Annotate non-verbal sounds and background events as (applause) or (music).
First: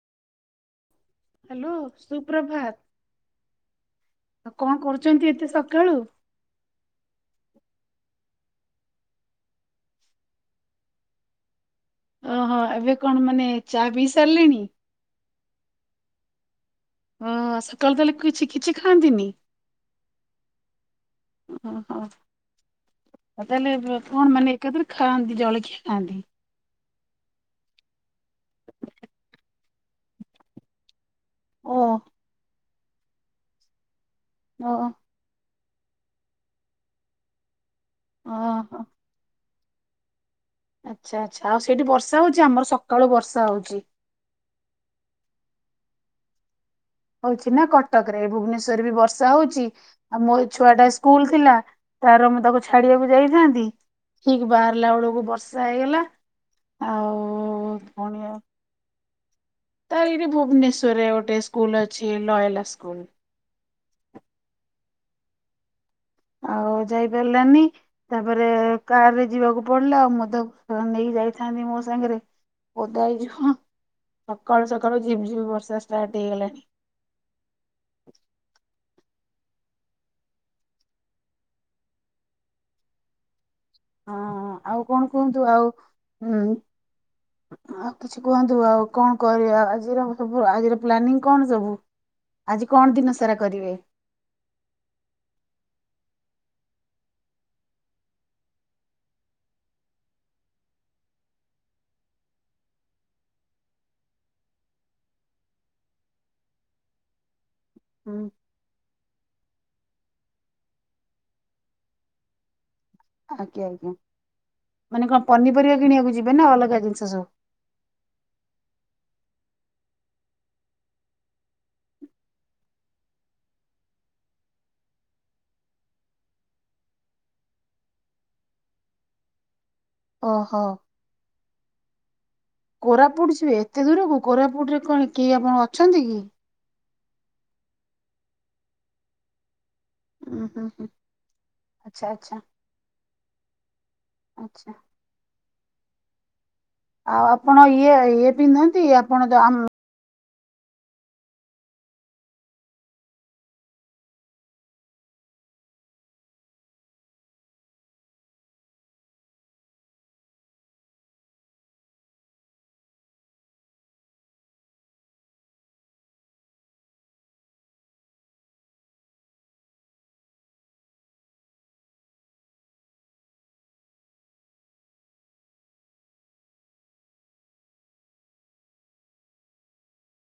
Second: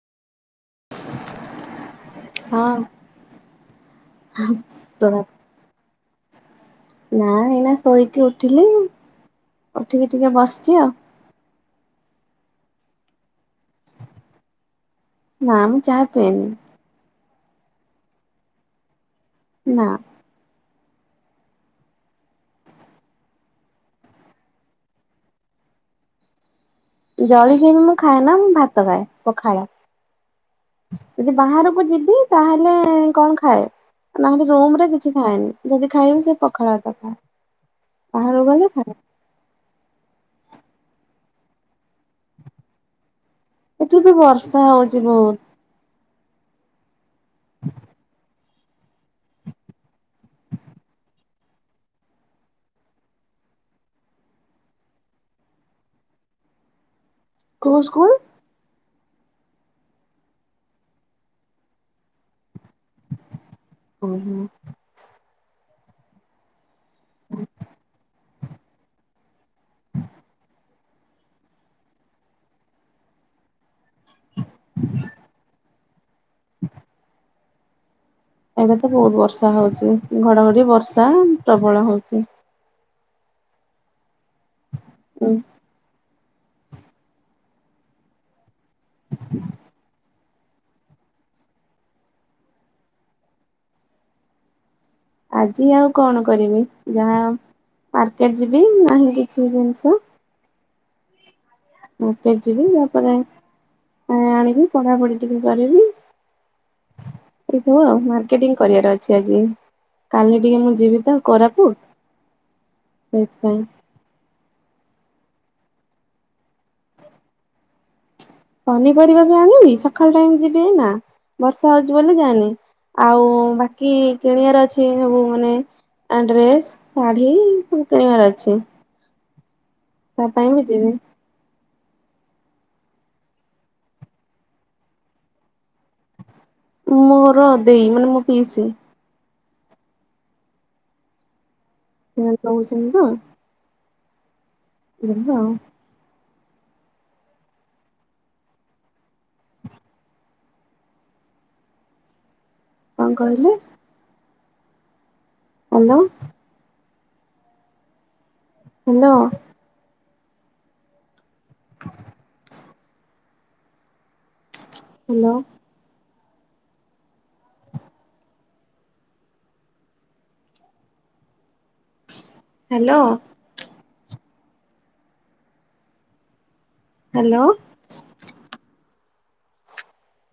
Hello ହଁ ସୁପ୍ରଭାତ ଆଉ କଣ କରୁଛନ୍ତି ପ୍ରଭାତ ଏତେ ସକାଳୁ? ନା ଏଇନା ଶୋଇକି ଉଠିଲି ଉଠିକି ଟିକେ ବସିଛି ଆଉ ଓହୋ ଏବେ କଣ ମାନେ ଚା ପିଇ ସାରିଲେଣି? ନା ମୁଁ ଚାହା ପିଏନି। ଓ ସକାଳୁ ତାହଲେ କିଛି କିଛି ଖାଆନ୍ତିନି। ନା। ଓ ହୋ। ଆଉ ତାହେଲେ କଣ ମାନେ ଏକାଥରେ ଖାଆନ୍ତି ଜଳଖିଆ ଖାଆନ୍ତି। ଜଳିଖିଆ ବି ମୁଁ ଖାଏନା ମୁଁ ଭାତ ଖାଏ ପଖାଳ। ଯଦି ଓ ବାହାରକୁ ଯିବି ତାହେଲେ କଣ ଖାଏ ନହେଲେ ଓ ରୁମରେ କିଛି ଖାଏନି ଯଦି ଖାଇବି ସେ ପଖାଳ ଭାତ ଖାଏ ବାହାରକୁ ଗଲେ ଓହୋ। ଖାଏ। ଆଚ୍ଛା ଆଛା ଆଉ ସେଇଠି ବର୍ଷା ହଉଛି ଆମର ସକାଳୁ ବର୍ଷା ହଉଛି। ଏଠି ବି ବର୍ଷା ହଉଛି ବହୁତ। ହଉଛି ନା କଟକରେ ଭୁବନେଶ୍ଵର ବି ବ ଶା ହଉଛି ଆଉ ମୋ ଏ ଛୁଆ ଟା ସ୍କୁଲ ଥିଲା ତାର ମୁଁ ତାକୁ ଛାଡିବାକୁ ଯାଇଥାନ୍ତି। ଠିକ ବାହାରିଲା ବେଳକୁ ବର୍ଷା ହେଇଗଲା। କୋଉ ଆଉ ସ୍କୁଲ? ତା ଏଇଠି ଭୁବନେଶ୍ୱରରେ ଗୋଟେ ସ୍କୁଲ ଅଛି ନୟନା ସ୍କୁଲ। ହୁଁ ହୁଁ ଆଉ ଯାଇପାରିଲାନି ତାପରେ କାରରେ ଯିବାକୁ ପଡିଲା ଆଉ ମ ନେଇ ଯାଇଥାନ୍ତି ମୋ ସାଙ୍ଗରେ ଓଦା ହେଇଯିବ। ସକାଳୁ ସକାଳୁ ଝିପ୍ ଝିପ୍ ବର୍ଷା ଷ୍ଟାର୍ଟ ହେଇଗଲାଣି। ଏବେ ତ ବହୁତ ବର୍ଷା ହଉଛି ଘଡଘଡି ବର୍ଷା ପ୍ରବଳ ହଉଛି। ହଁ ଆଉ କଣ ଉଁ କୁହନ୍ତୁ ଆଉ ହୁଁ ଆଉ କିଛି କୁହନ୍ତୁ ଆଉ କଣ କରିବା ଆଜିର ସବୁ ଆଜିର ପ୍ଲାନିଂ କଣ ସବୁ ଆଜି କଣ ଦିନ ସାରା କରିବେ? ଆଜି ଆଉ କଣ କରିବି ଯାହା ମାର୍କେଟ ଯିବି ନାହିଁ କିଛି ଜିନିଷ। ମାର୍କେଟ ଯିବି ତାପରେ ପାଣି ଆଣିବି ପଢାପଢି ଟିକେ କରିବି। (unintelligible) ହୁଁ ମାର୍କେଟିଂ। କରିବାର ଅଛି ଆଜି କାଲି ଟିକେ ମୁଁ ଯିବି ତ କୋରାପୁଟ। ସେଥିପାଇଁ ଆଜ୍ଞା ଆଜ୍ଞା ମାନେ କଣ ପନିପରିବା କିଣିବାକୁ ଯିବେ ନା ଅଲଗା ଜିନିଷ ସବୁ। ପନିପରିବା ବି ଆଣିବି ସକାଳ ଟାଇମ ଯିବି ଏଇନା ବର୍ଷା ହଉଛି ବ ଯାଏନି। ଆଉ ବାକି କିଣିବାର ଅଛି ସବୁ ମାନେ ଆ ଡ୍ରେସ ଶାଢ଼ୀ ସବୁ କିଣିବାର ଅଛି। ତା ପାଇଁ ଓହୋ। ବି ଯିବି। କୋରାପୁଟ ଯିବେ ଏତେ ଦୂରକୁ କୋରାପୁଟ ରେ କଣ କେହି ଆପଣ ଅଛନ୍ତି କି। ମୋର ଦେଇ ମାନେ ମୋ ପିଇସି। ହୁଁ-ହୁଁ-ହୁଁ ଆଛା ସେମାନେ ଆଛା ରହୁଛନ୍ତି ତ ଆଛା। (unintelligible) ଆଉ ଆପଣ ଇଏ ଇଏ ପିନ୍ଧନ୍ତି ଆପଣ ଯୋଉ ଆମ କଣ କହିଲେ? Hello. Hello. Hello. Hello. Hello.